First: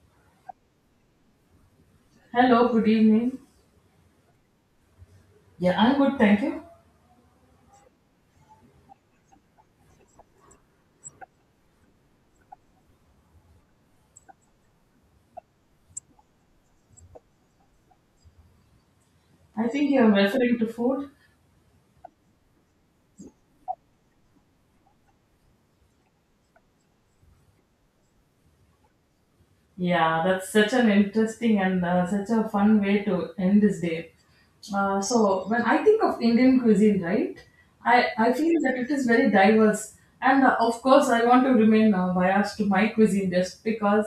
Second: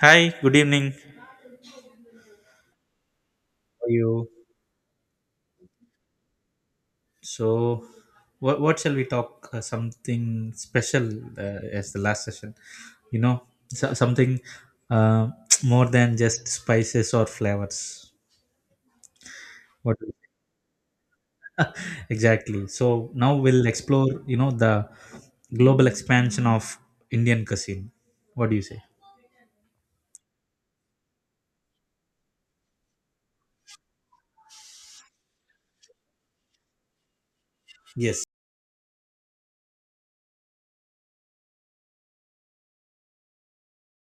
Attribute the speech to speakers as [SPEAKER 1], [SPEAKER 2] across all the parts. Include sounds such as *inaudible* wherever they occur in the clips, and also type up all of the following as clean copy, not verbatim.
[SPEAKER 1] Hi, good evening. How
[SPEAKER 2] Hello, good evening.
[SPEAKER 1] are you?
[SPEAKER 2] Yeah, I'm good, thank you.
[SPEAKER 1] So, what shall we talk? Something special as the last session, you know, so, something uh, *tsk* more than just spices or flavors.
[SPEAKER 2] I think
[SPEAKER 1] What
[SPEAKER 2] you're referring to food.
[SPEAKER 1] exactly? So now we'll explore, the global expansion of Indian cuisine. What do you say?
[SPEAKER 2] Yeah, that's such an interesting and such a fun way to end this day. So, when I think of Indian cuisine, right, I,
[SPEAKER 1] Yes.
[SPEAKER 2] I feel that it is very diverse. And of course, I want to remain biased to my cuisine just because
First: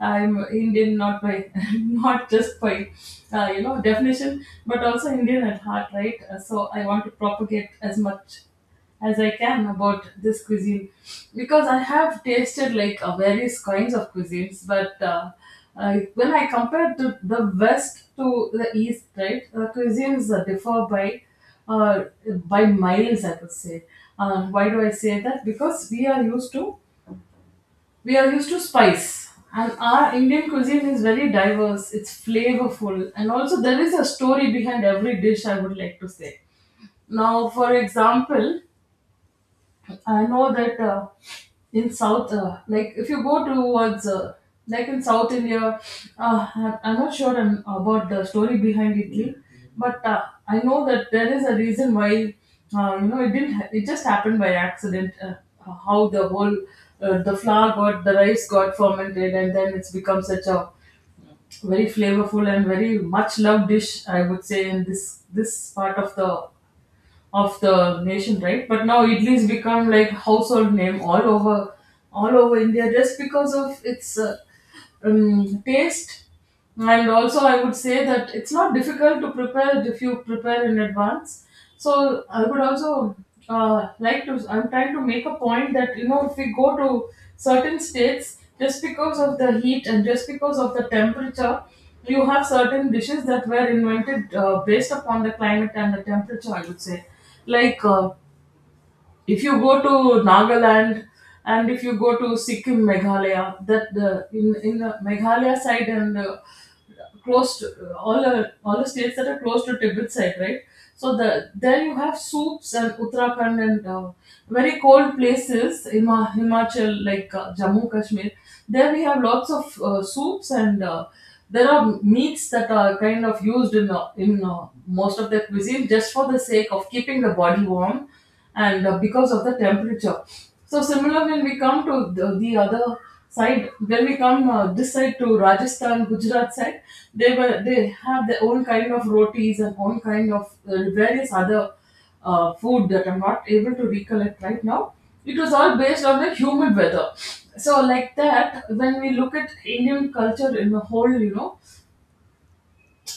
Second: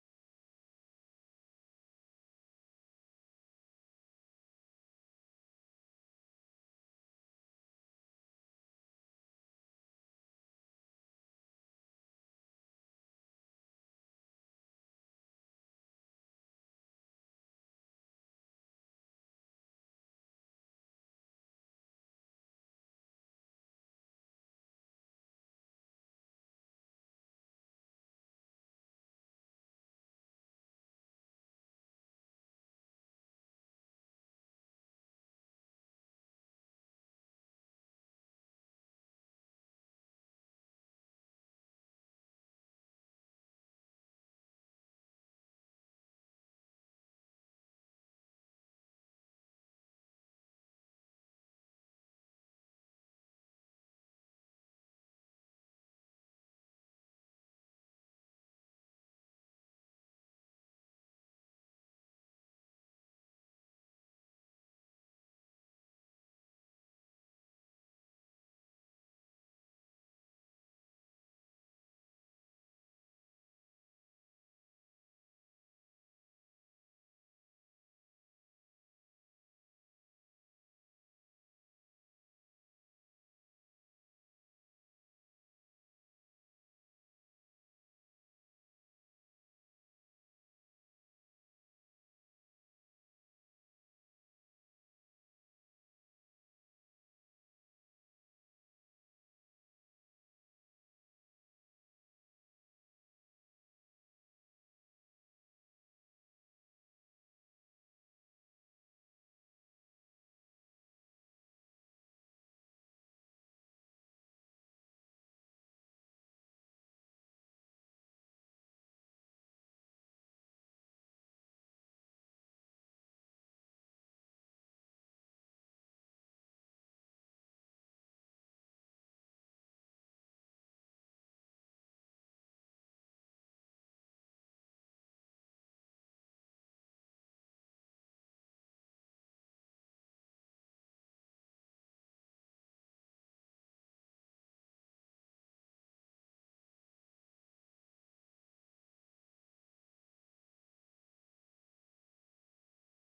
[SPEAKER 2] I'm Indian, not by, *laughs* not just by, definition, but also Indian at heart, right? So I want to propagate as much as I can about this cuisine because I have tasted like various kinds of cuisines, but when I compare to the West to the East, right, the cuisines differ uh, by miles, I would say. Why do I say that? Because we are used to spice, and our Indian cuisine is very diverse. It's flavorful, and also there is a story behind every dish, I would like to say. Now, for example, I know that in South, like if you go towards, like in South India, I'm not sure about the story behind Italy, but I know that there is a reason why, it didn't, it just happened by accident. How the whole, the rice got fermented, and then it's become such a very flavorful and very much loved dish, I would say, in this part of the nation, right? But now idli has become like household name all over India just because of its taste, and also I would say that it's not difficult to prepare if you prepare in advance. So I would also like to I'm trying to make a point that if we go to certain states, just because of the heat and just because of the temperature, you have certain dishes that were invented based upon the climate and the temperature, I would say, like if you go to Nagaland, and if you go to Sikkim, Meghalaya, that the in the Meghalaya side, and close to all the states that are close to Tibet side, right? So there you have soups, and Uttarakhand, and very cold places in Himachal, like Jammu Kashmir. There we have lots of soups, and there are meats that are kind of used in most of their cuisine just for the sake of keeping the body warm, and because of the temperature. So similar when we come to the other side, when we come this side to Rajasthan, Gujarat side, they have their own kind of rotis and own kind of various other food that I'm not able to recollect right now. It was all based on the humid weather. So like that, when we look at Indian culture in the whole, you know,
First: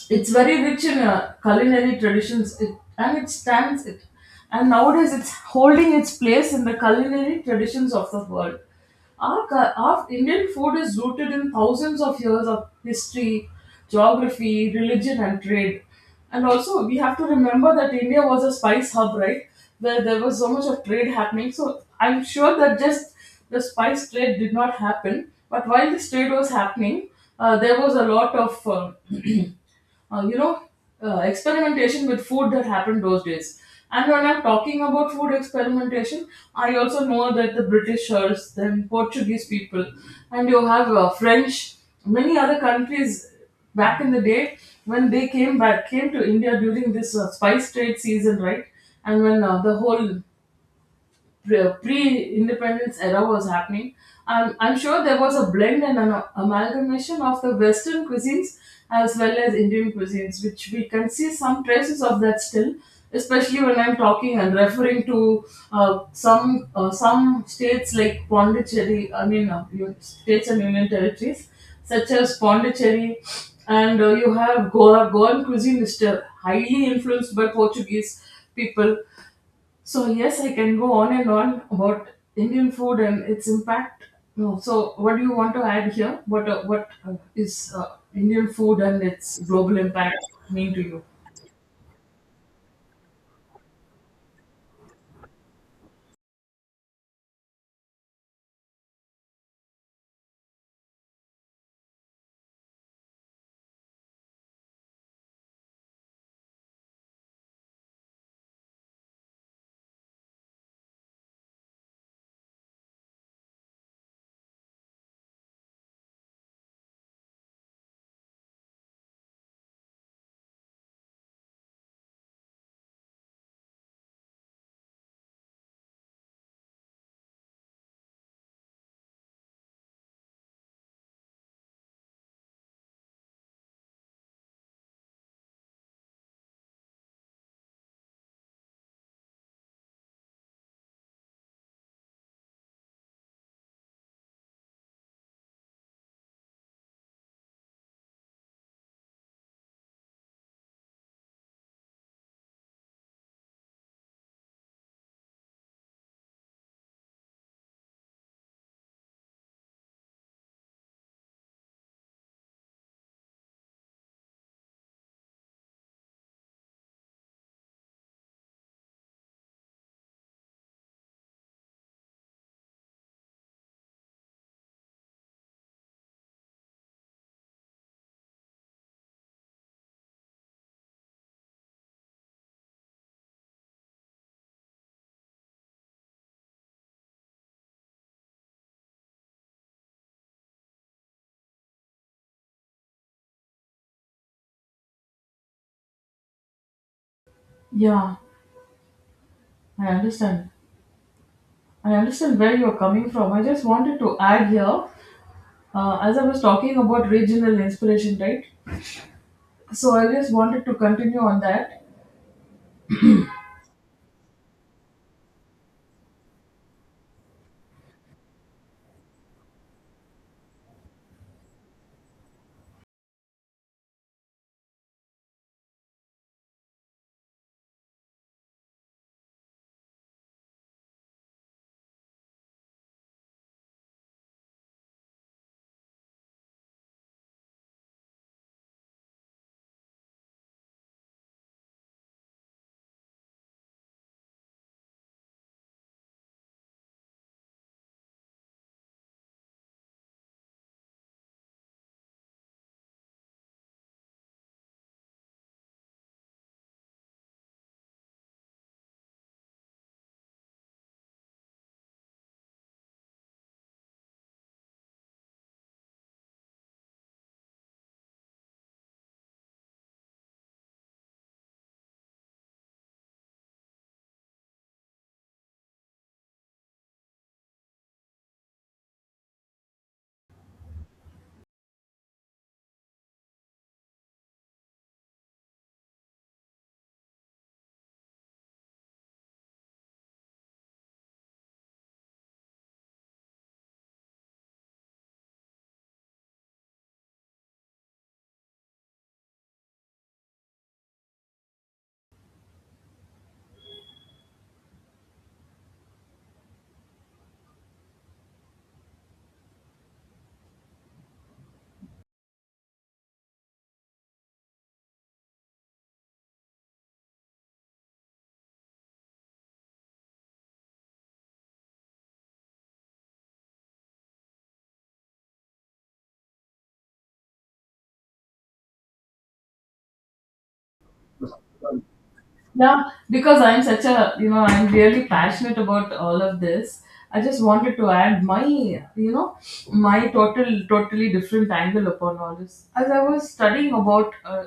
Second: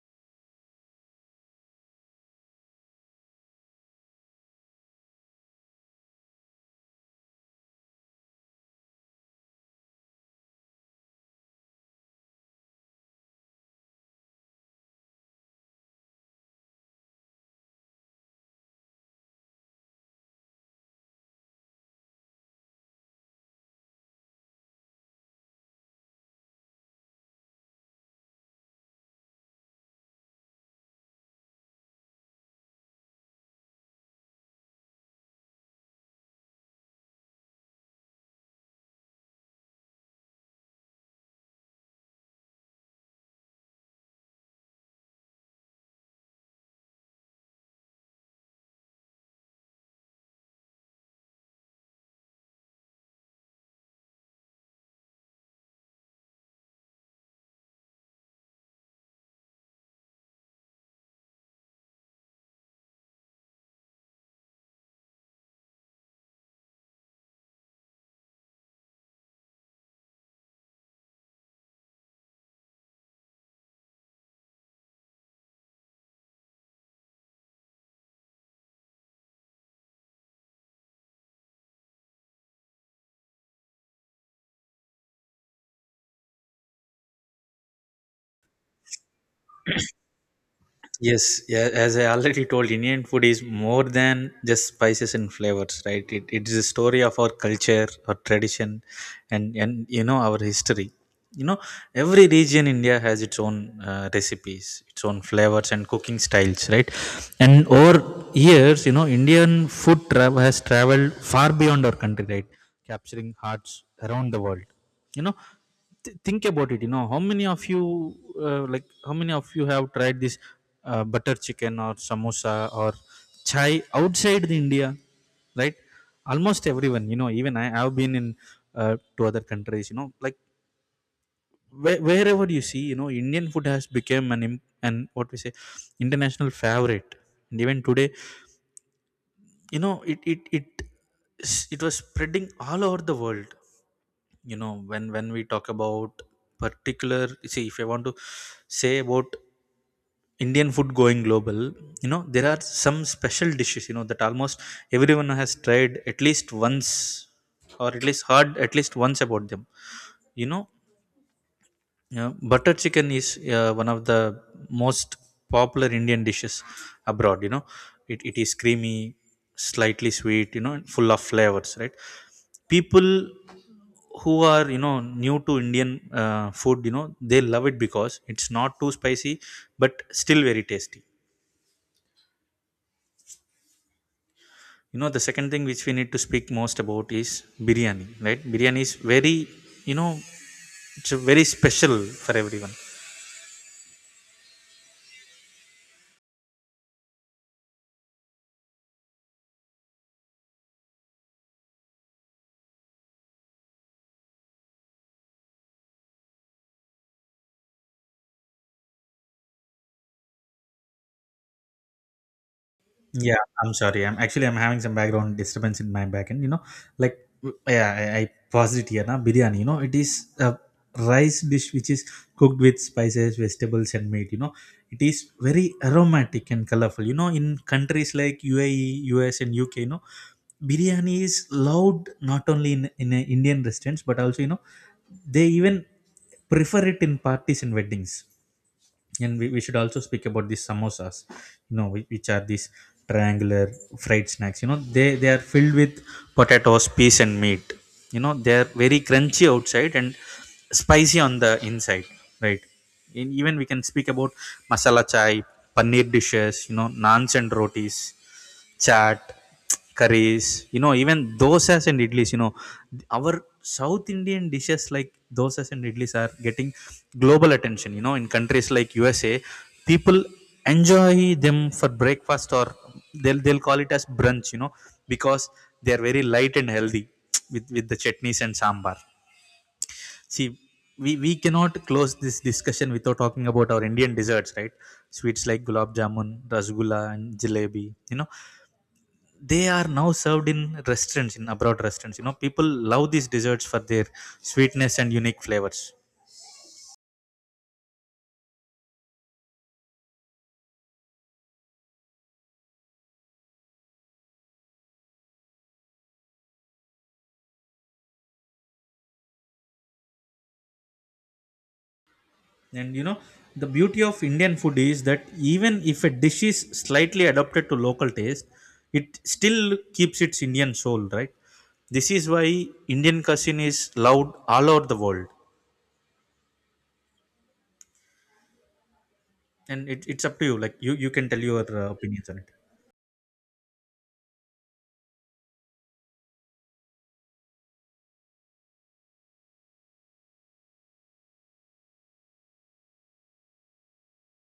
[SPEAKER 2] it's very rich in culinary traditions, and it stands it and nowadays it's holding its place in the culinary traditions of the world. Our, our Indian food is rooted in thousands of years of history, geography, religion, and trade. And also we have to remember that India was a spice hub, right? Where there was so much of trade happening. So I'm sure that just the spice trade did not happen, but while this trade was happening, there was a lot of uh, you know, experimentation with food that happened those days. And when I'm talking about food experimentation, I also know that the Britishers, then Portuguese people, and you have French, many other countries back in the day, when came to India during this spice trade season, right? And when the whole pre independence era was happening, I'm sure there was a blend and an amalgamation of the Western cuisines as well as Indian cuisines, which we can see some traces of that still, especially when I'm talking and referring to some states like Pondicherry, I mean, you states and union territories such as Pondicherry, and you have Goa. Goan cuisine is still highly influenced by Portuguese people. So yes, I can go on and on about Indian food and its impact. No, so what do you want to add here? What is Indian food and its global impact mean to you?
[SPEAKER 1] Yes, yeah, as I already told, Indian food is more than just spices and flavors, right? It is a story of our culture, our tradition, and you know, our history. You know, every region in India has its own recipes, its own flavors, and cooking styles, right? And over years, you know, Indian food travel has traveled far beyond our country, right? Capturing hearts around the world. You know, think about it. You know, how many of you like how many of you have tried this butter chicken or samosa or chai outside the India? Right, almost everyone, you know. Even I have been in to other countries, you know, like where, wherever you see, you know, Indian food has become an what we say, international favorite. And even today, you know, it was spreading all over the world. You know, when we talk about particular, see, if I want to say about Indian food going global, you know, there are some special dishes, you know, that almost everyone has tried at least once or at least heard at least once about them, you know. Yeah, butter chicken is one of the most popular Indian dishes abroad. You know, it is creamy, slightly sweet, you know, and full of flavors, right? People who are, you know, new to Indian food, you know, they love it because it's not too spicy, but still very tasty. You know, the second thing which we need to speak most about is biryani, right? Biryani is very, you know, it's a very special for everyone.
[SPEAKER 2] Yeah, I understand. I understand where you're coming from. I just wanted to add here, as I was talking about regional inspiration, right? So I just wanted to continue on that.
[SPEAKER 1] Yeah, I'm sorry. I'm actually I'm having some background disturbance in my back end. You know, like yeah, I paused it here. Now biryani. You know, it is a rice dish which is cooked with spices, vegetables, and meat. You know, it is very aromatic and colorful. You know, in countries like UAE, US, and UK, you know, biryani is loved not only in Indian restaurants, but also, you know, they even prefer it in parties and weddings. And we should also speak about these samosas, you know, which are these triangular fried snacks. You know, they are filled with potatoes, peas, and meat. You know, they are very crunchy outside and spicy on the inside, right? And even we can speak about masala chai, paneer dishes, you know, naans and rotis, chaat, curries, you know, even dosas and idlis. You know, our South Indian dishes like dosas and idlis are getting global attention. You know, in countries like USA, people enjoy them for breakfast or they'll call it as brunch, you know, because they are very light and healthy, with the chutneys and sambar. See, we cannot close this discussion without talking about our Indian desserts, right? Sweets like gulab jamun, rasgulla, and jalebi, you know, they are now served in restaurants in abroad restaurants. You know, people love these desserts for their sweetness and unique flavors. And you know, the beauty of Indian food is that even if a dish is slightly adapted to local taste, it still keeps its Indian soul, right? This is why Indian cuisine is loved all over the world. And it's up to you, like you can tell your opinions on it.
[SPEAKER 2] Yeah, because I'm such a, I'm really passionate about all of this. I just wanted to add my, my totally different angle upon all this. As I was studying about, uh,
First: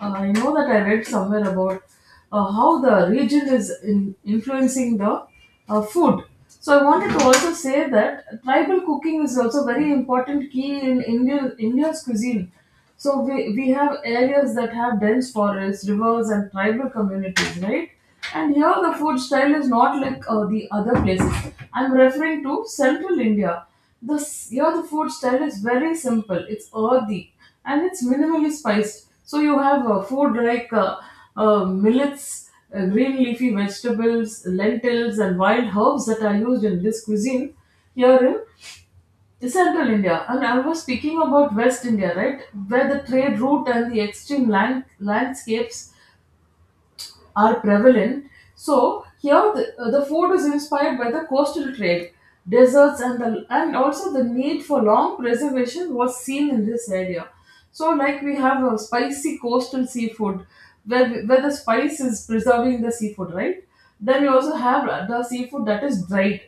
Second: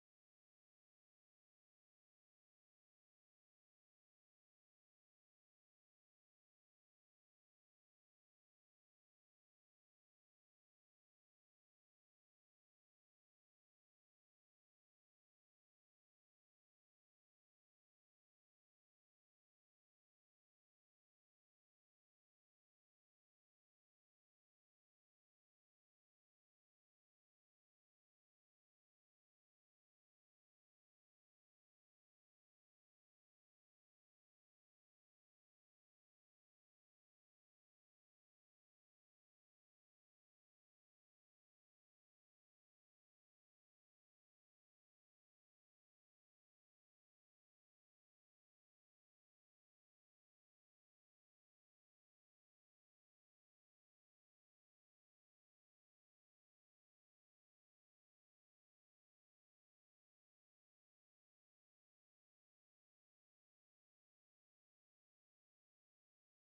[SPEAKER 2] uh, I know that I read somewhere about how the region is in influencing the food. So I wanted to also say that tribal cooking is also very important key in Indian India's cuisine. So we have areas that have dense forests, rivers, and tribal communities, right? And here the food style is not like the other places. I'm referring to central India. The, Here the food style is very simple. It's earthy, and it's minimally spiced. So you have food like millets, green leafy vegetables, lentils, and wild herbs that are used in this cuisine here in Central India. And I was speaking about West India, right? Where the trade route and the extreme landscapes are prevalent. So here the food is inspired by the coastal trade, deserts, and the and also the need for long preservation was seen in this area. So like we have a spicy coastal seafood, where the spice is preserving the seafood, right? Then we also have the seafood that is dried,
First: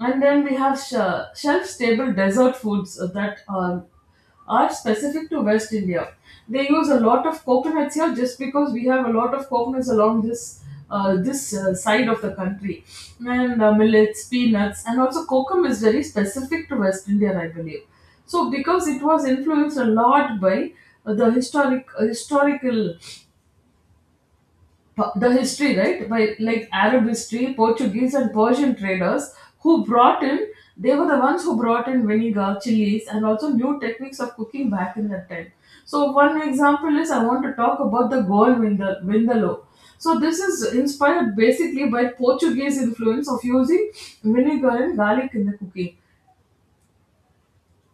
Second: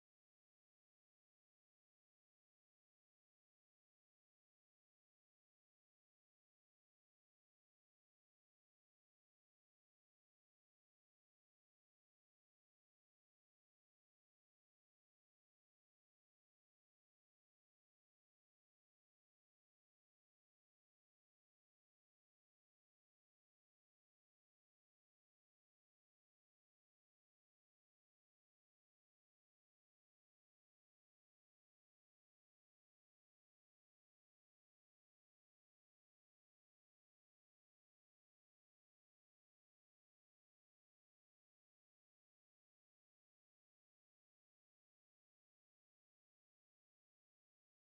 [SPEAKER 2] and then we have shelf stable desert foods that are specific to West India. They use a lot of coconuts here just because we have a lot of coconuts along this side of the country, and millets, peanuts, and also kokum is very specific to West India, I believe. So because it was influenced a lot by the the history, right? By like Arab history, Portuguese and Persian traders who brought in, they were the ones who brought in vinegar, chilies, and also new techniques of cooking back in that time. So one example is I want to talk about the gold vindaloo. So this is inspired basically by Portuguese influence of using vinegar and garlic in the cooking.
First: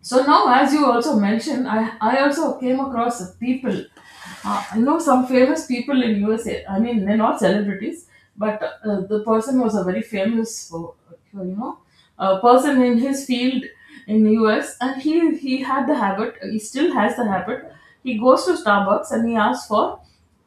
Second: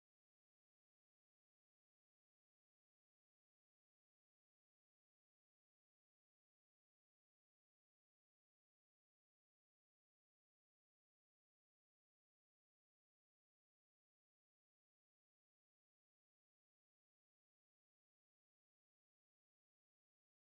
[SPEAKER 2] So now, as you also mentioned, I also came across a people. I know some famous people in USA. I mean, they're not celebrities, but the person was a very famous, for, you know, person in his field in US, and he had the habit. He still has the habit. He goes to Starbucks and he asks for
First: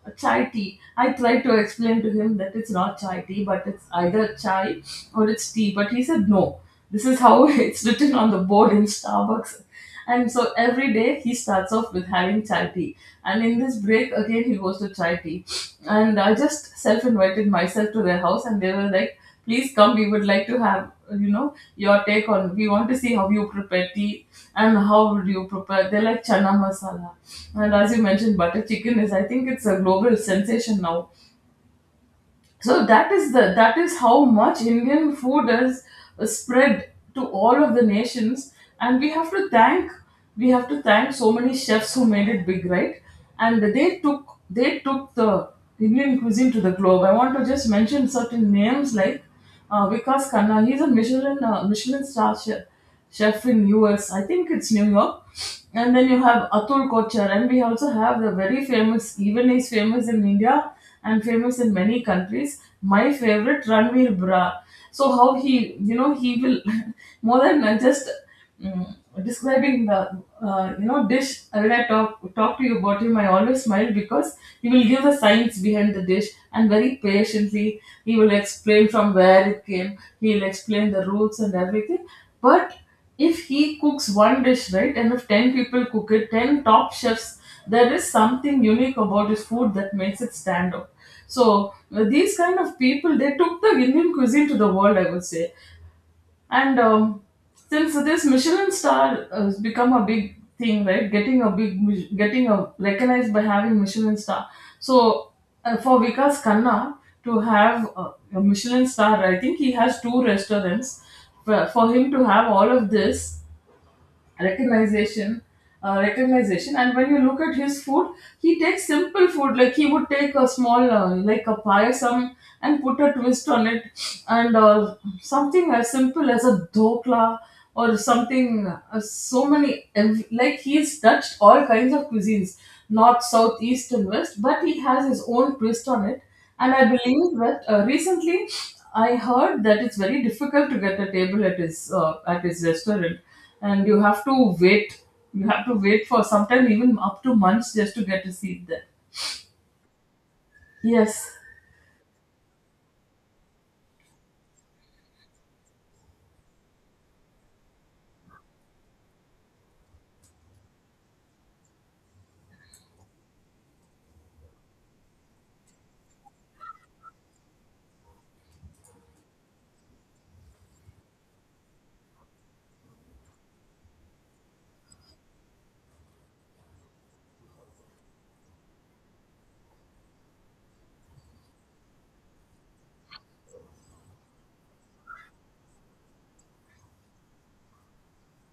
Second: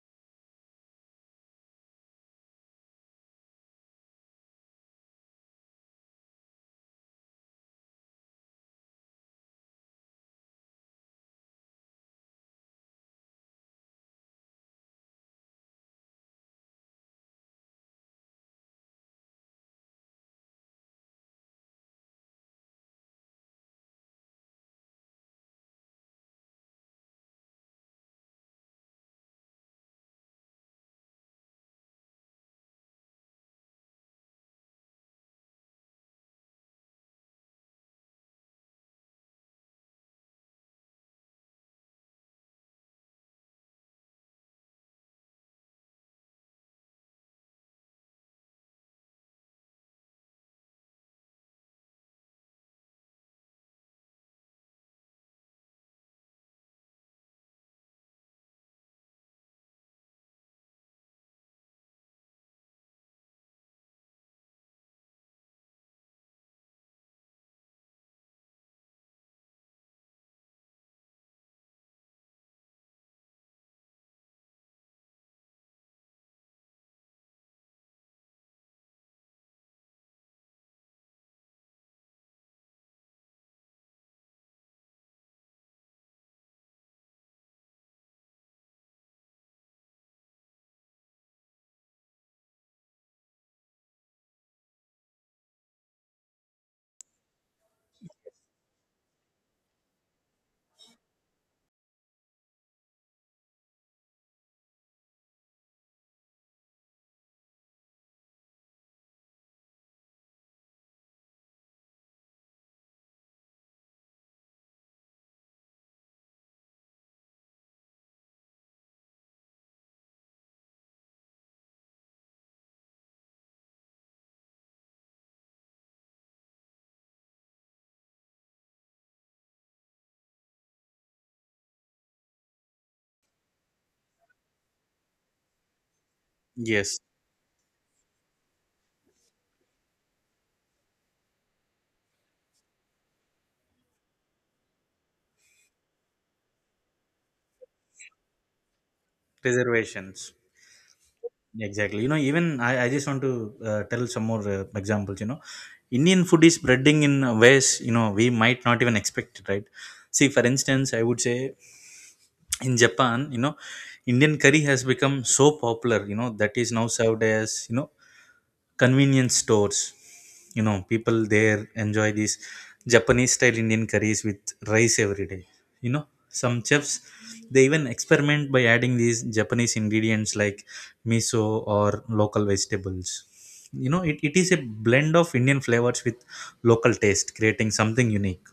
[SPEAKER 2] a chai tea. I tried to explain to him that it's not chai tea, but it's either chai or it's tea. But he said, no, this is how *laughs* it's written on the board in Starbucks. And so every day he starts off with having chai tea. And in this break, again, he goes to chai tea. And I just self invited myself to their house, and they were like, please come, we would like to have your take on, we want to see how you prepare tea, and how would you prepare, they like chana masala. And as you mentioned, butter chicken is, I think it's a global sensation now. So that is the that is how much Indian food is spread to all of the nations. And we have to thank so many chefs who made it big, right? And they took the Indian cuisine to the globe. I want to just mention certain names like Vikas Khanna. He's a Michelin Michelin star chef in U. S. I think it's New York. And then you have Atul Kochar, and we also have the very famous, even he's famous in India and famous in many countries, my favorite, Ranveer Bra. So how he will *laughs* more than just mm, describing the, dish. When I talk to you about him, I always smile because he will give the science behind the dish, and very patiently he will explain from where it came. He'll explain the roots and everything but if he cooks one dish, right, and if 10 people cook it, 10 top chefs, there is something unique about his food that makes it stand out. So, these kind of people, they took the Indian cuisine to the world, I would say. And since this Michelin star has become a big thing, right? Getting a big, getting a recognized by having Michelin star. So for Vikas Khanna to have a Michelin star, I think he has two restaurants. For him to have all of this, recognition recognition. And when you look at his food, he takes simple food like he would take a small like a payasam and put a twist on it and something as simple as a dokla or something like he's touched all kinds of cuisines, north south east and west, but he has his own twist on it. And I
[SPEAKER 1] Yes.
[SPEAKER 2] believe that recently I heard that it's very difficult to get a table at his restaurant and you have to wait. You have to wait for sometimes even up to months just to get a seat there.
[SPEAKER 1] Reservations.
[SPEAKER 2] Yes.
[SPEAKER 1] Exactly. You know, even I just want to tell some more examples. You know, Indian food is spreading in ways, you know, we might not even expect it, right? See, for instance, I would say in Japan, you know, Indian curry has become so popular, you know, that is now served as, you know, convenience stores. You know, people there enjoy these Japanese style Indian curries with rice every day. You know, some chefs, they even experiment by adding these Japanese ingredients like miso or local vegetables. You know, it is a blend of Indian flavors with local taste, creating something unique.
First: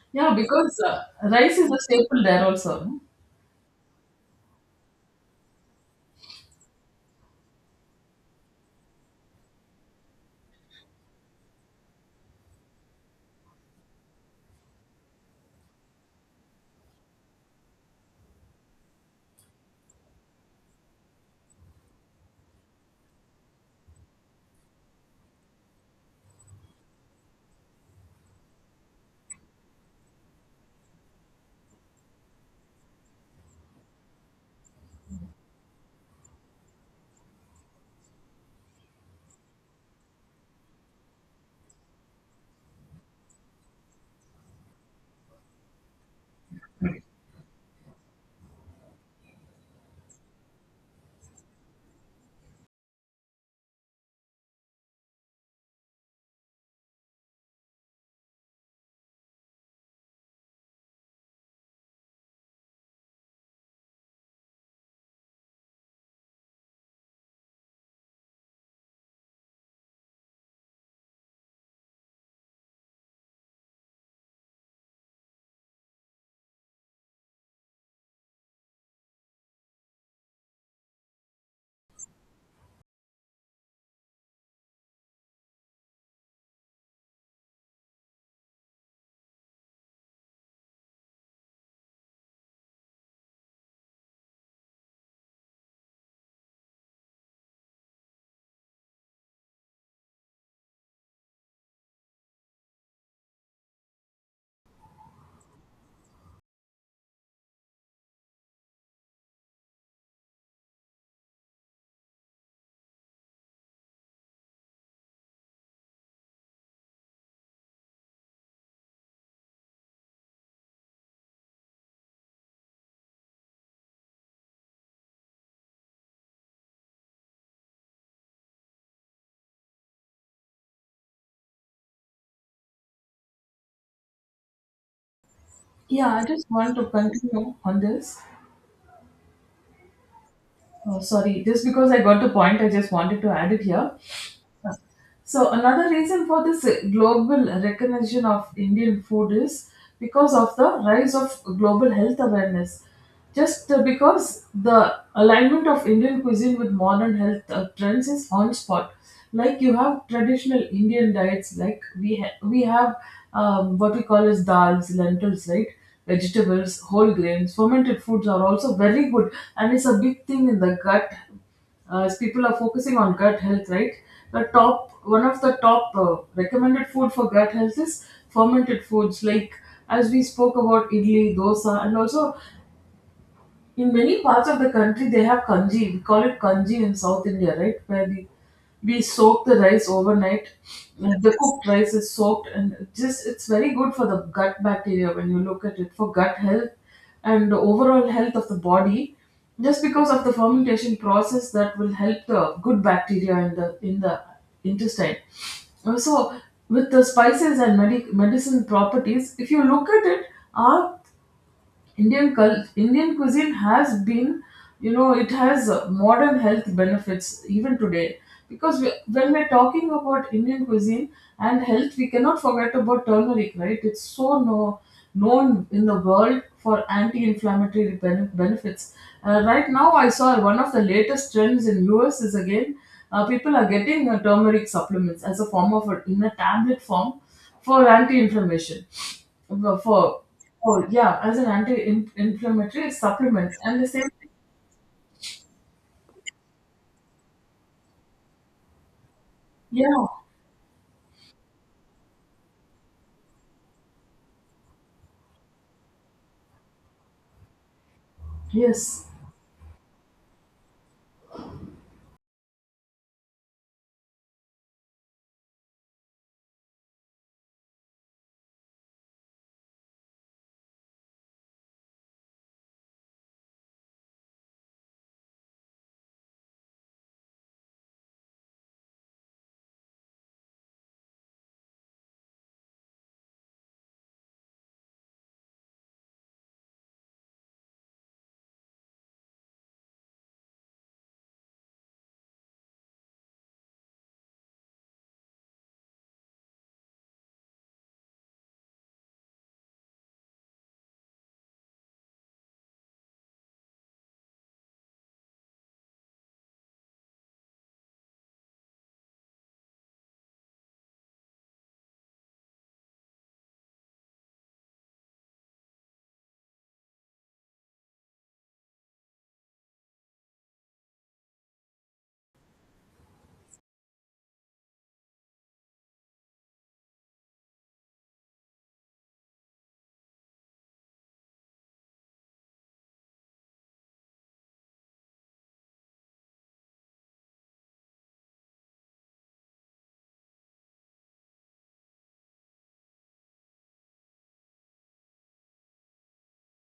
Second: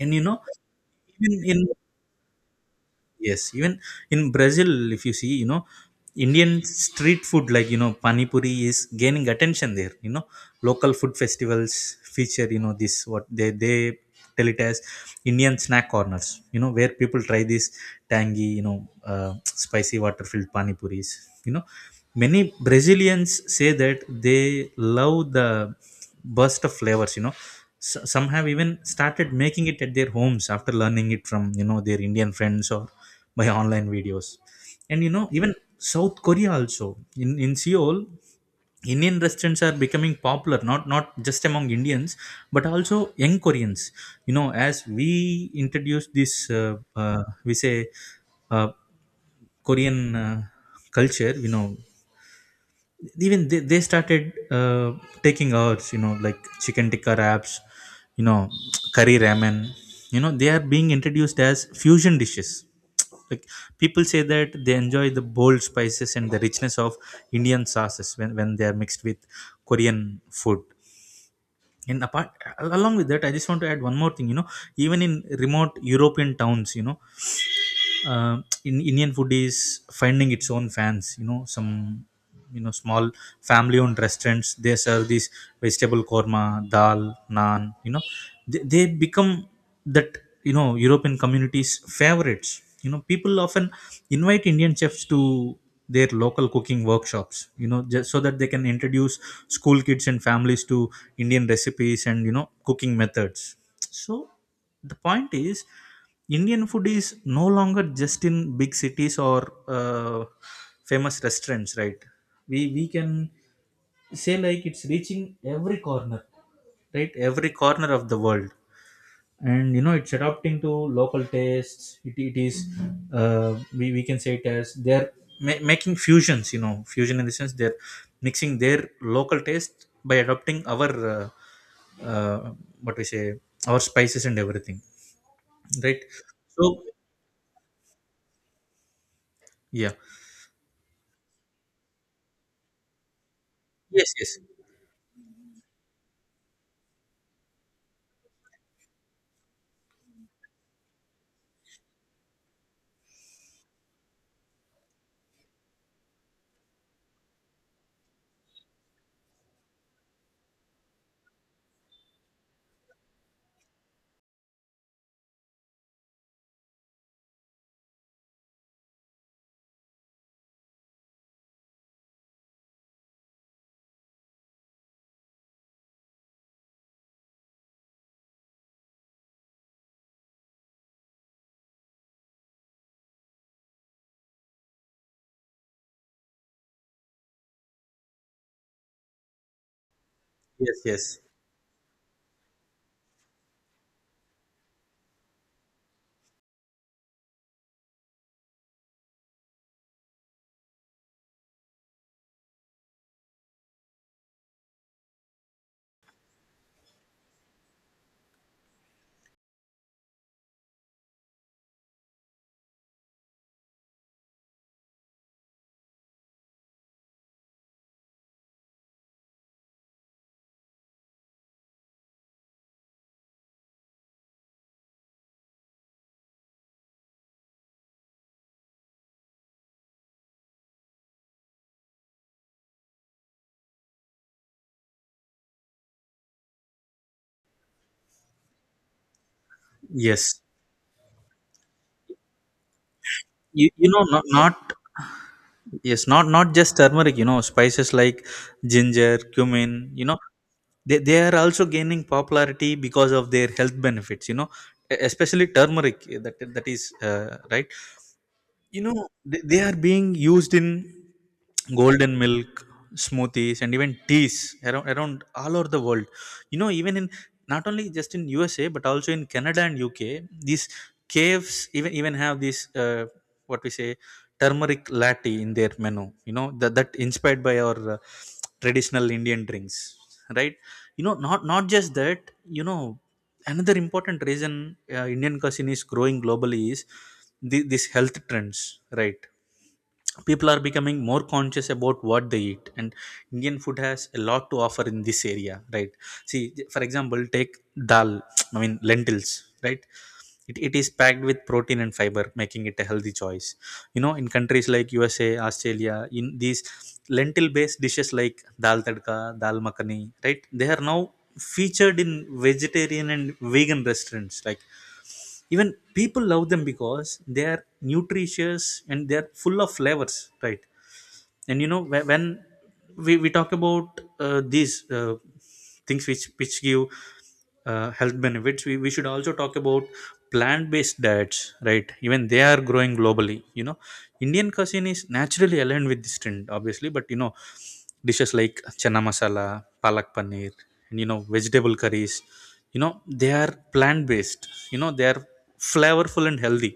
[SPEAKER 1] And you
[SPEAKER 2] Yeah,
[SPEAKER 1] know,
[SPEAKER 2] because
[SPEAKER 1] even
[SPEAKER 2] rice
[SPEAKER 1] in,
[SPEAKER 2] is a staple there also, no?
[SPEAKER 1] yes, even in Brazil, if you see, you know, Indian street food like you know pani puri is gaining attention there. You know, local food festivals feature, you know, this what they tell it as Indian snack corners. You know, where people try these tangy, you know, spicy water filled pani puris. You know, many Brazilians say that they love the burst of flavors. You know, some have even started making it at their homes after learning it from, you know, their Indian friends or *laughs* by online videos. And you know, even South Korea, also in Seoul, Indian restaurants are becoming popular, not just among Indians, but also young Koreans. You know, as we introduce this we say uh, Korean culture, you know, even they started taking ours, you know, like chicken tikka wraps, you know, *tsk* curry ramen. You know, they are being introduced as fusion dishes, like people say that they enjoy the bold spices and the richness of Indian sauces when they are mixed with Korean food. And apart, along with that, I just want to add one more thing. You know, even in remote European towns, you know, in Indian food is finding its own fans. You know, some, you know, small family-owned restaurants, they serve this vegetable korma, dal, naan. You know, they become that, you know, European communities' favorites. You know, people often invite Indian chefs to their local cooking workshops. You know, just so that they can introduce school kids and families to Indian recipes and, you know, cooking methods. So the point is, Indian food is no longer just in big cities or uh, famous restaurants, right? We can say like it's reaching every corner, right? Every corner of the world. And you know, it's adapting to local tastes. It is uh, we can say it as they're making fusions. You know, fusion in the sense they're mixing their local taste by adopting our uh, uh, what we say, our spices and everything, right?
[SPEAKER 2] Yeah, I just
[SPEAKER 1] So,
[SPEAKER 2] want to continue on this.
[SPEAKER 1] yeah.
[SPEAKER 2] Oh, sorry, just because I got the point, I just wanted to add it here.
[SPEAKER 1] Yes, yes,
[SPEAKER 2] So another reason for this global recognition of Indian food is because of the rise of global health awareness. Just because the alignment of Indian cuisine with modern health trends is on spot. Like you have traditional Indian diets, like we have what we call as dals, lentils, right? Vegetables, whole grains, fermented foods are also very good, and it's a big thing in the gut as people are focusing on gut health, right? The top one of the top recommended food for gut health is fermented foods, like as we spoke about idli, dosa, and also in many parts of the country they have kanji. We call it kanji in South India, right? Where we soak the rice overnight.
[SPEAKER 1] yes, yes,
[SPEAKER 2] The cooked rice is soaked and just it's very good for the gut bacteria when you look at it for gut health and the overall health of the body. Just because of the fermentation process that will help the good bacteria in the intestine. So with the spices and medicine properties, if you look at it, our Indian cuisine has been, you know, it has modern health benefits even today. Because we, when we're talking about Indian cuisine and health, we cannot forget about turmeric, right? It's so no, known in the world for anti-inflammatory benefits. Right now, I saw one of the latest trends in US is again people are getting turmeric supplements as a form of in a tablet form for anti-inflammation, for.
[SPEAKER 1] yes.
[SPEAKER 2] Oh, yeah, as an anti-inflammatory supplement,
[SPEAKER 1] you,
[SPEAKER 2] and the
[SPEAKER 1] you know
[SPEAKER 2] same.
[SPEAKER 1] not, not yes, not not just turmeric, you know, spices like ginger, cumin,
[SPEAKER 2] Yeah,
[SPEAKER 1] you know, they are also gaining popularity because of their health benefits. You know, especially turmeric, that is right. You
[SPEAKER 2] yes,
[SPEAKER 1] know, they are being used in golden milk, smoothies, and even teas, around all over the world. You know, even in, not only just in USA, but also in Canada and UK, these caves even have this uh, what we say, turmeric latte in their menu. You know, that that inspired by our traditional Indian drinks, right? You know, not just that, you know, another important reason Indian cuisine is growing globally is this health trends, right? People are becoming more conscious about what they eat, and Indian food has a lot to offer in this area, right? See, for example, take dal, *tsk* I mean lentils, right? It is packed with protein and fiber, making it a healthy choice. You know, in countries like USA, Australia, in these lentil based dishes like dal tadka, dal makhani, right, they are now featured in vegetarian and vegan restaurants. Like, even people love them because they are nutritious and they are full of flavors, right? And you know, when we talk about these things which give health benefits, we should also talk about plant-based diets, right? Even they are growing globally. You know, Indian cuisine is naturally aligned with this trend, obviously. But you know, dishes like chana masala, palak paneer, and you know, vegetable curries, you know, they are plant-based. You know, they are flavorful and healthy.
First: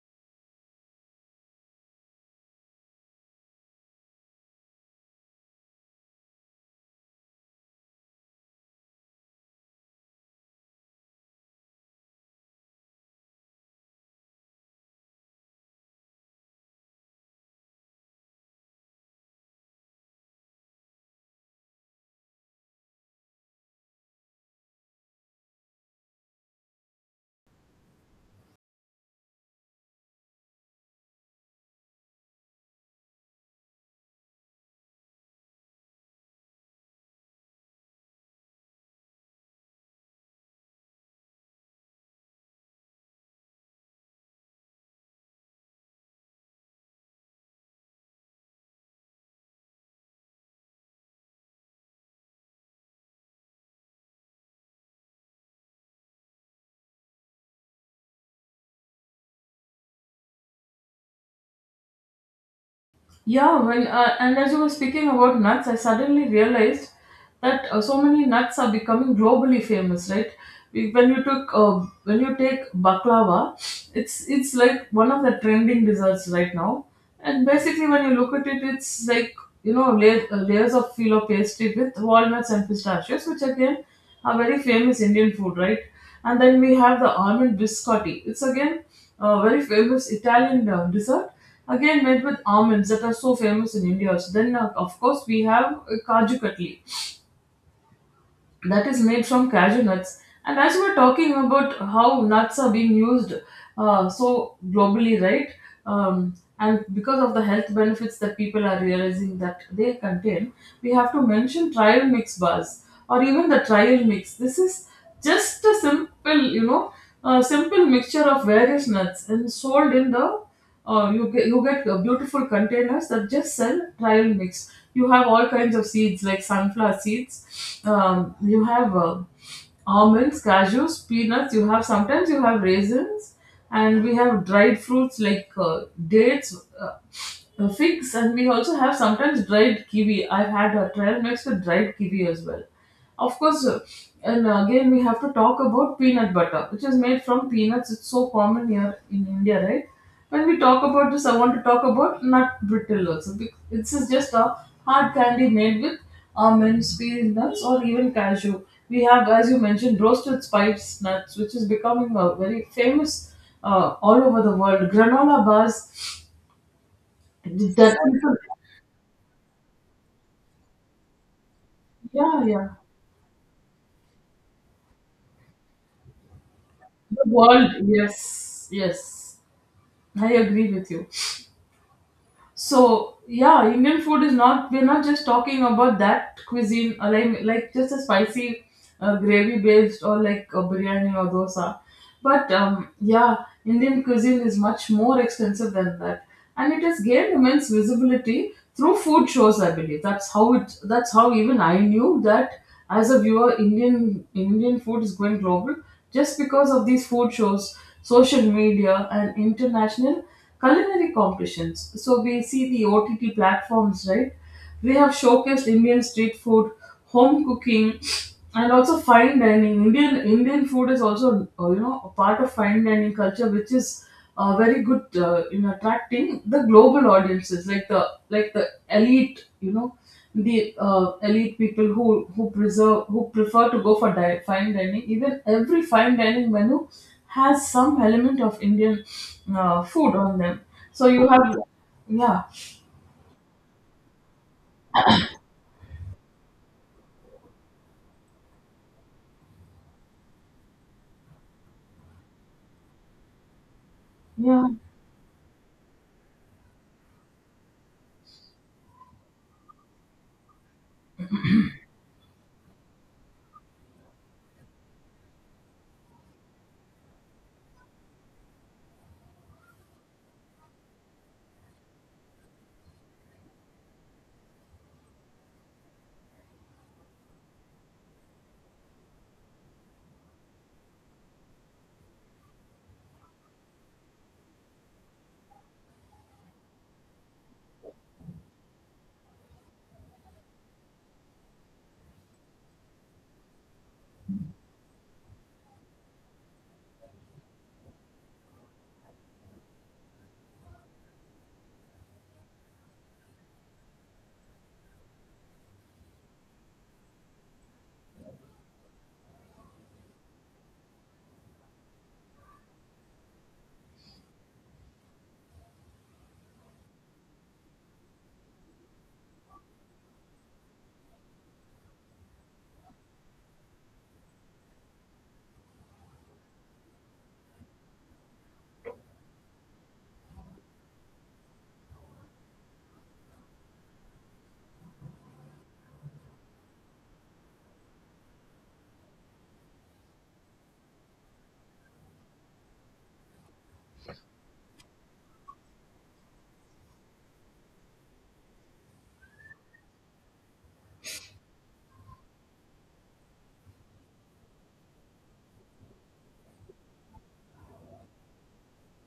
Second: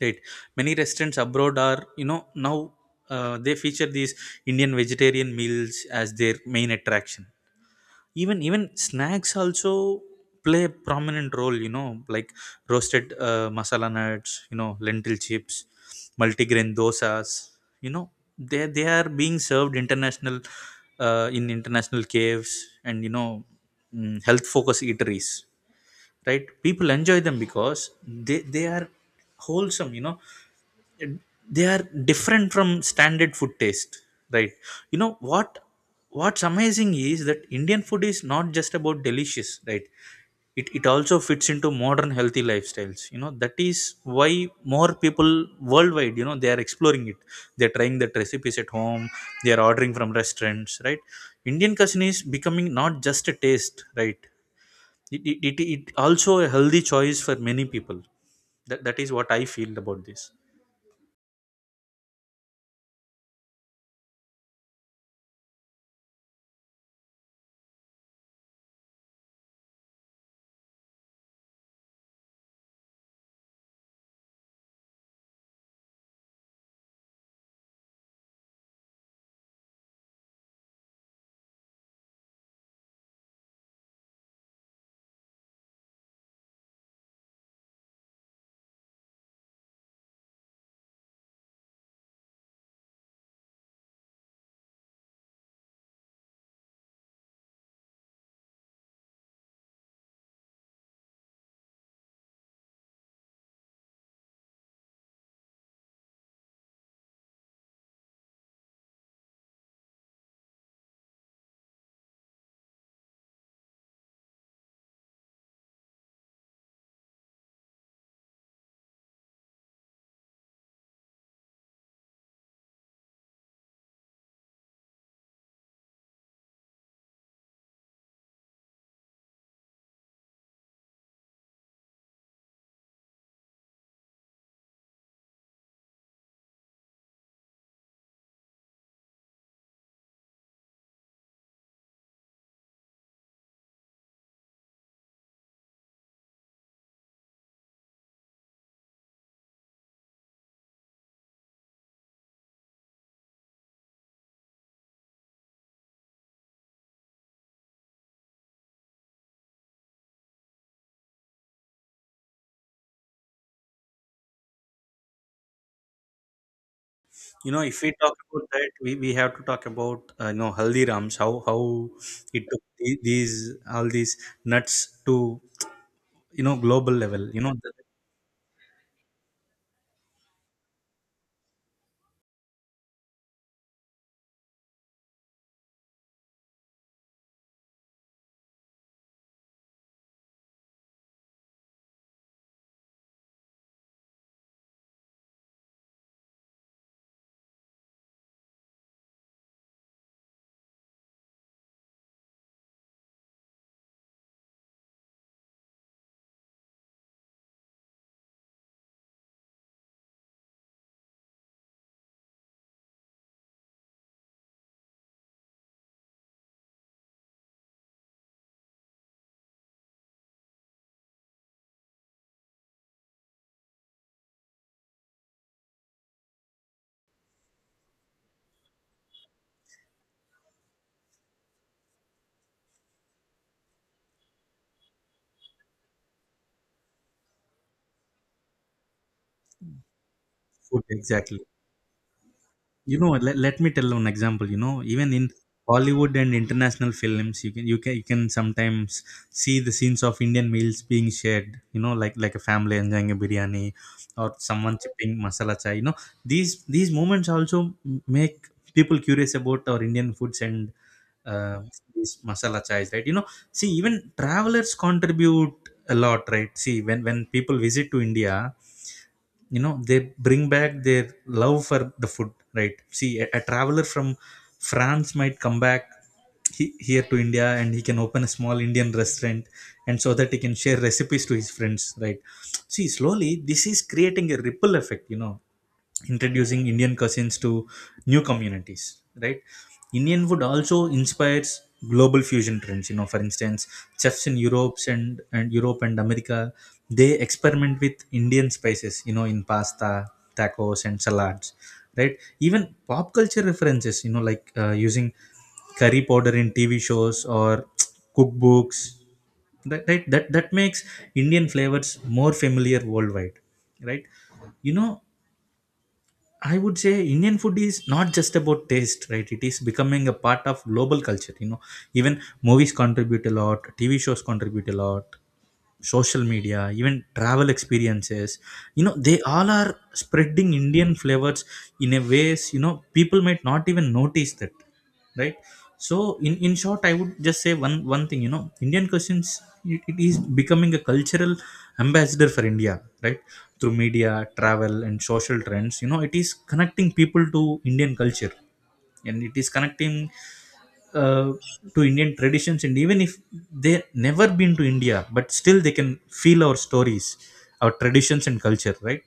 [SPEAKER 1] Right. Many restaurants abroad are, you know, now they feature these Indian vegetarian meals as their main attraction. Even even snacks also play a prominent role. You know, like roasted masala nuts, you know, lentil chips, multigrain dosas. You know, they are being served international in international caves and you know, health focused eateries. Right. People enjoy them because they are wholesome. You know they are different from standard food taste, right? you know what what's amazing is that Indian food is not just about delicious, right? It also fits into modern healthy lifestyles. You know that is why more people worldwide, you know, they are exploring it. They're trying that recipes at home. They are ordering from restaurants, right? Indian cuisine is becoming not just a taste, right? It also a healthy choice for many people. That is what I feel about this.
[SPEAKER 2] yeah. When and as you were speaking about nuts, I suddenly realized that so many nuts are becoming globally famous, right? When you take baklava, it's like one of the trending desserts right now. And basically, when you look at it, it's like you know layers of filo pastry with walnuts and pistachios, which again are very famous Indian food, right? And then we have the almond biscotti. It's again a very famous Italian dessert, again made with almonds that are so famous in India. So then, of course, we have Kaju Katli that is made from cashew nuts. And as we are talking about how nuts are being used so globally, right? And because of the health benefits that people are realizing that they contain, we have to mention trial mix bars or even the trial mix. This is just a simple, you know, a simple mixture of various nuts and sold in the you get beautiful containers that just sell trial mix. You have all kinds of seeds like sunflower seeds. You have almonds, cashews, peanuts. You have sometimes you have raisins, and we have dried fruits like dates. Figs, and we also have sometimes dried kiwi. I've had a trail mix with dried kiwi as well. Of course, and again, we have to talk about peanut butter, which is made from peanuts. It's so common here in India, right? When we talk about this, I want to talk about nut brittle also. This is just a hard candy made with almonds, peas, nuts, or even cashew. We have, as you mentioned, roasted spice nuts, which is becoming a very famous all over the world. Granola bars
[SPEAKER 1] You know, if we
[SPEAKER 2] that
[SPEAKER 1] talk
[SPEAKER 2] people.
[SPEAKER 1] about that, we have to talk about you know Haldirams, how
[SPEAKER 2] Yeah,
[SPEAKER 1] it took
[SPEAKER 2] yeah.
[SPEAKER 1] these all these nuts to, you know, global
[SPEAKER 2] The
[SPEAKER 1] level. You know,
[SPEAKER 2] world,
[SPEAKER 1] the
[SPEAKER 2] yes, yes. I agree with you. So yeah, Indian food is not, we're not just talking about that cuisine or like just a spicy gravy based or like a biryani or dosa, but yeah, Indian cuisine is much more extensive than that, and it has gained immense visibility through food shows. I believe that's how it. That's how even I knew that as a viewer, Indian food is going global just because of these food shows, social media, and international culinary competitions. So we see the OTT platforms, right? They have showcased Indian street food, home cooking, and also fine dining. Indian food is also you know a part of fine dining culture, which is very good in attracting the global audiences, like the elite, you know, the elite people who preserve who prefer to go for fine dining. Even every fine dining menu has some element of Indian food on them.
[SPEAKER 1] food
[SPEAKER 2] So you
[SPEAKER 1] exactly.
[SPEAKER 2] have, yeah,
[SPEAKER 1] You know, let me tell an example. You know, even in Hollywood and international films, you can sometimes see the scenes of Indian meals being shared, you know, like a family enjoying a biryani or
[SPEAKER 2] yeah.
[SPEAKER 1] someone chipping masala chai. You know, these these moments also make people curious about our Indian foods and uh, these masala chais, right? You know, see, even travelers contribute a lot, right? See, when people visit to India, you know, they bring back their love for the food, right? See, a traveler from France might come back, here to India, and he can open a small Indian restaurant and so that he can share recipes to his friends, right? See, slowly this is creating a ripple effect, you know, introducing Indian cuisines to new communities, right? Indian food also inspires global fusion trends. You know, for instance, chefs in Europe and Europe and America, they experiment with Indian spices, you know, in pasta, tacos and salads, right? Even pop culture references, you know, like using curry powder in TV shows or *tsk* cookbooks. That, right, that makes Indian flavors more familiar worldwide, right? You know, I would say Indian food is not just about taste, right? It is becoming a part of global culture. You know, even movies contribute a lot, TV shows contribute a lot, social media, even travel experiences, you know, they all are spreading Indian flavors in a ways, you know, people might not even notice that, right? So, in short, I would just say one thing. You know, Indian cuisines, it is becoming a cultural ambassador for India, right? Through media, travel and social trends, you know, it is connecting people to Indian culture, and it is connecting uh, to Indian traditions, and even if they never been to India, but still they can feel our stories, our traditions and culture, right?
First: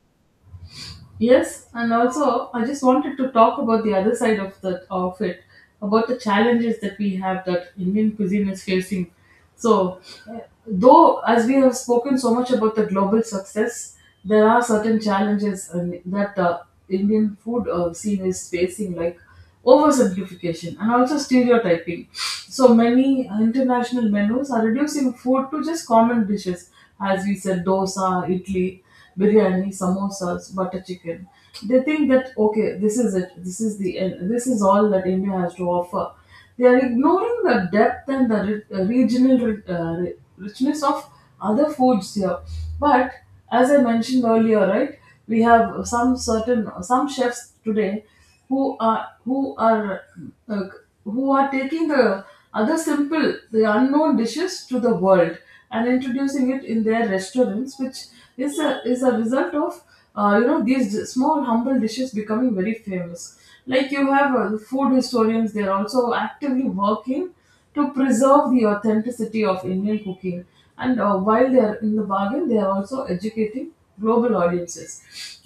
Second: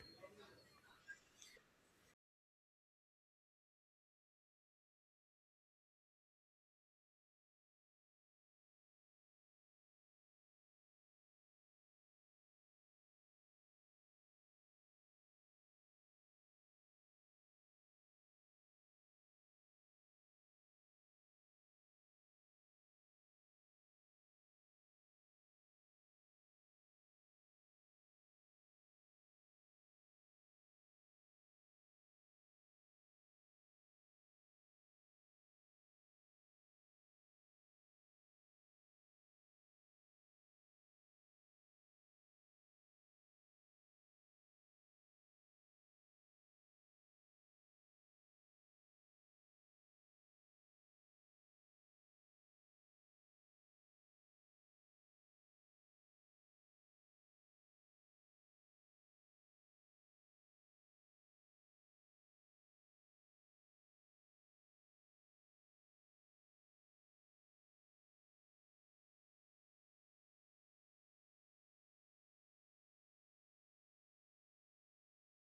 [SPEAKER 2] Yes, and also I just wanted to talk about the other side of that of it, about the challenges that we have that Indian cuisine is facing. So, uh, though as we have spoken so much about the global success, there are certain challenges and that Indian food scene is facing, like oversimplification and also stereotyping. So many international menus are reducing food to just common dishes, as we said, dosa, idli, biryani, samosas, butter chicken. They think that okay, this is it. This is the end. This is all that India has to offer. They are ignoring the depth and the richness of other foods here. But as I mentioned earlier, right, we have some certain some chefs today who are who are uh, who are taking the other simple, the unknown dishes to the world and introducing it in their restaurants, which is a result of you know these small humble dishes becoming very famous. Like you have food historians, they're also actively working to preserve the authenticity of Indian cooking. And while they're in the bargain, they are also educating global audiences.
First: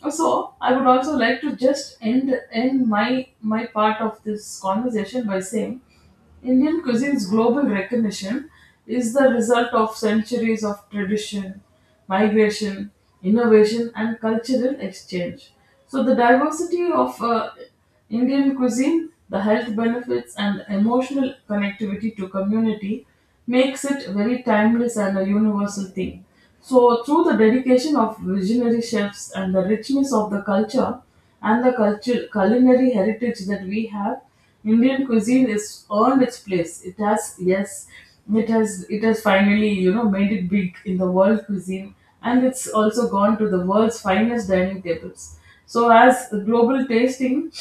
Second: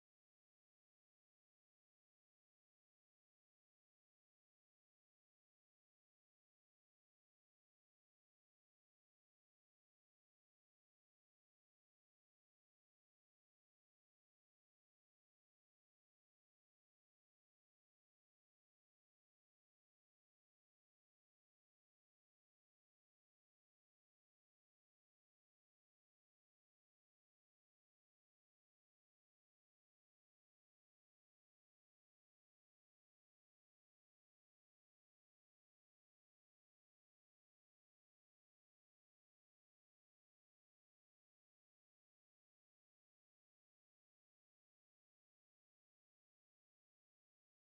[SPEAKER 2] So I would also like to just end my part of this conversation by saying Indian cuisine's global recognition is the result of centuries of tradition, migration, innovation, and cultural exchange. So, the diversity of Indian cuisine, the health benefits, and emotional connectivity to community makes it very timeless and a universal thing. So, through the dedication of visionary chefs and the richness of the culture and culinary heritage that we have, Indian cuisine is earned its place. It has yes, it has finally you know made it big in the world cuisine, and it's also gone to the world's finest dining tables. So as global tasting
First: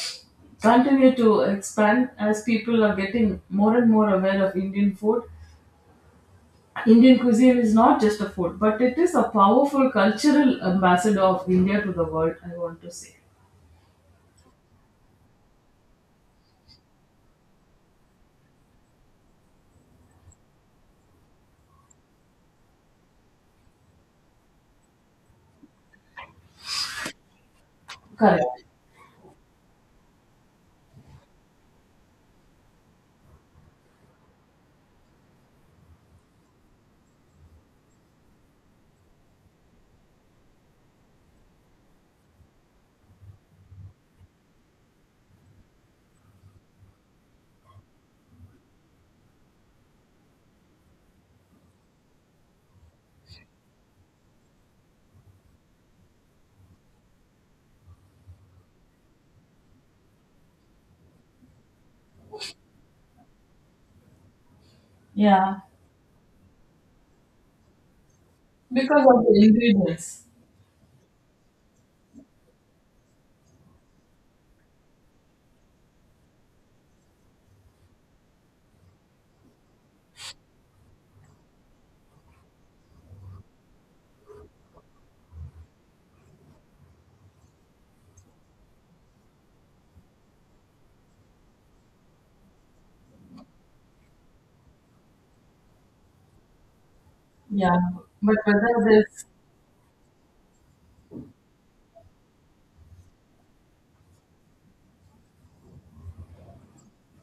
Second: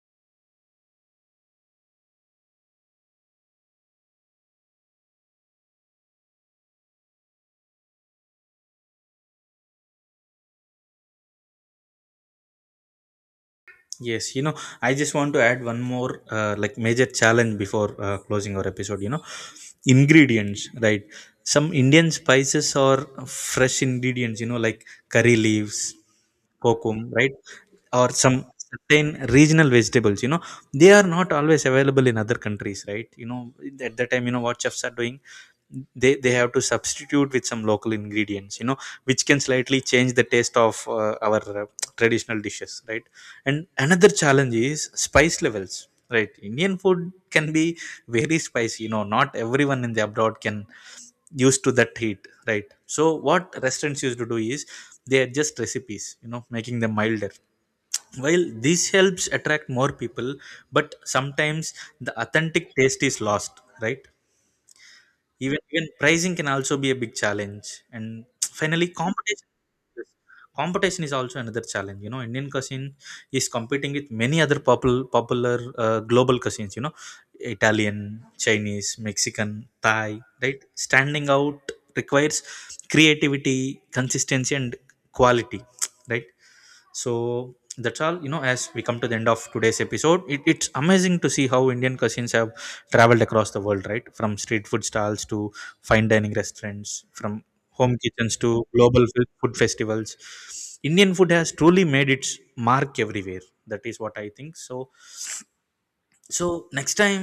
[SPEAKER 2] continue to expand, as people are getting more and more aware of Indian food, Indian cuisine is not just a food, but it is a powerful cultural ambassador of India to the world. I want to say
[SPEAKER 1] Yes, you know, I just want to add one more like major challenge before closing our episode. You know, ingredients, right? Some Indian spices or fresh ingredients, you know, like curry leaves, kokum, right? Or some
[SPEAKER 2] correct.
[SPEAKER 1] certain regional vegetables, you know, they are not always available in other countries, right? You know, at that time, you know what chefs are doing, they have to substitute with some local ingredients, you know, which can slightly change the taste of our traditional dishes, right? And another challenge is spice levels, right? Indian food can be very spicy, you know, not everyone in the abroad can used to that heat, right? So what restaurants used to do is they adjust recipes, you know, making them milder. While this helps attract more people, but sometimes the authentic taste is lost, right?
[SPEAKER 2] Yeah,
[SPEAKER 1] Even pricing can also be a big challenge. And *tsk* finally,
[SPEAKER 2] because of the
[SPEAKER 1] competition. Yes.
[SPEAKER 2] ingredients.
[SPEAKER 1] Competition is also another challenge. You know, Indian cuisine is competing with many other popular global cuisines. You know, Italian, Chinese, Mexican, Thai. Right, standing out requires creativity, consistency, and quality. *tsk* Right. So that's all. You know, as we come to the end of today's episode, it's amazing to see how Indian cuisines have traveled across the world, right? From street food stalls to fine dining restaurants, from
[SPEAKER 2] Yeah,
[SPEAKER 1] home
[SPEAKER 2] but
[SPEAKER 1] kitchens to
[SPEAKER 2] whether
[SPEAKER 1] global
[SPEAKER 2] this,
[SPEAKER 1] food festivals. Indian food has truly made its mark everywhere. That is what I think. So, so next time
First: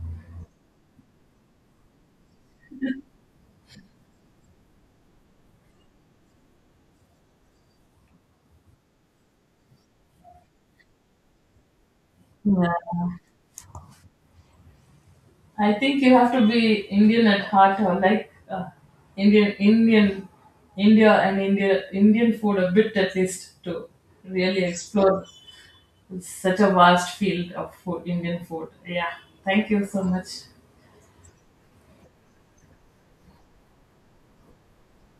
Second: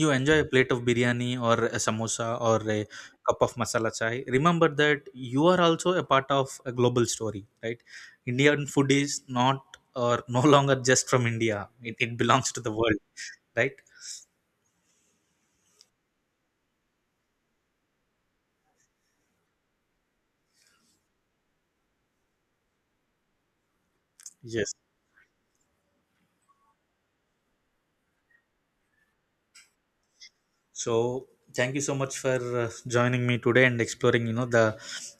[SPEAKER 1] you enjoy a plate of biryani or a samosa or a cup of masala chai, remember that you are also a part of a global story, right? Indian food is not or no longer just from India. It belongs to
[SPEAKER 2] yeah,
[SPEAKER 1] the world, right?
[SPEAKER 2] I think you have to be Indian at heart, or like Indian, Indian, India, and Indian food a bit at least to really
[SPEAKER 1] Yes.
[SPEAKER 2] explore such a vast field of food, Indian food. Yeah, thank you so much.
[SPEAKER 1] So thank you so much for joining me today and exploring, you know, the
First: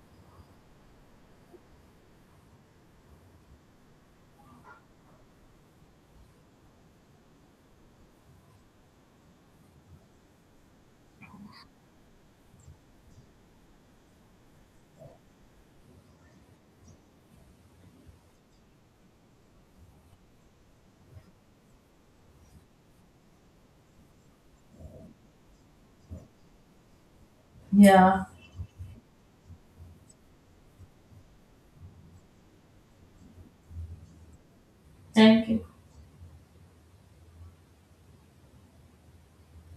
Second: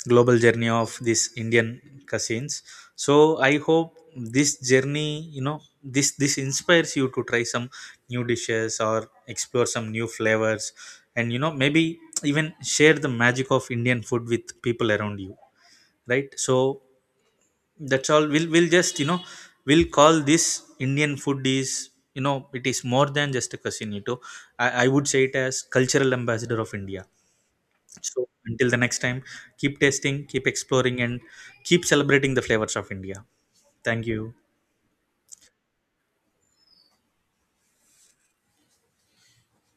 [SPEAKER 1] global journey of this Indian cuisines. So I hope this journey, you know, this inspires you to try some new dishes or explore some new flavors, and you know maybe even share the magic of Indian food with people around you, right? So that's all. We'll just, you know, we'll call this Indian food is, you know, it is more than just a cuisine. I would say it as cultural ambassador of India.
[SPEAKER 2] Yeah,
[SPEAKER 1] So until the next time, keep tasting, keep exploring and keep celebrating the flavors of India. Thank you.
[SPEAKER 2] thank you.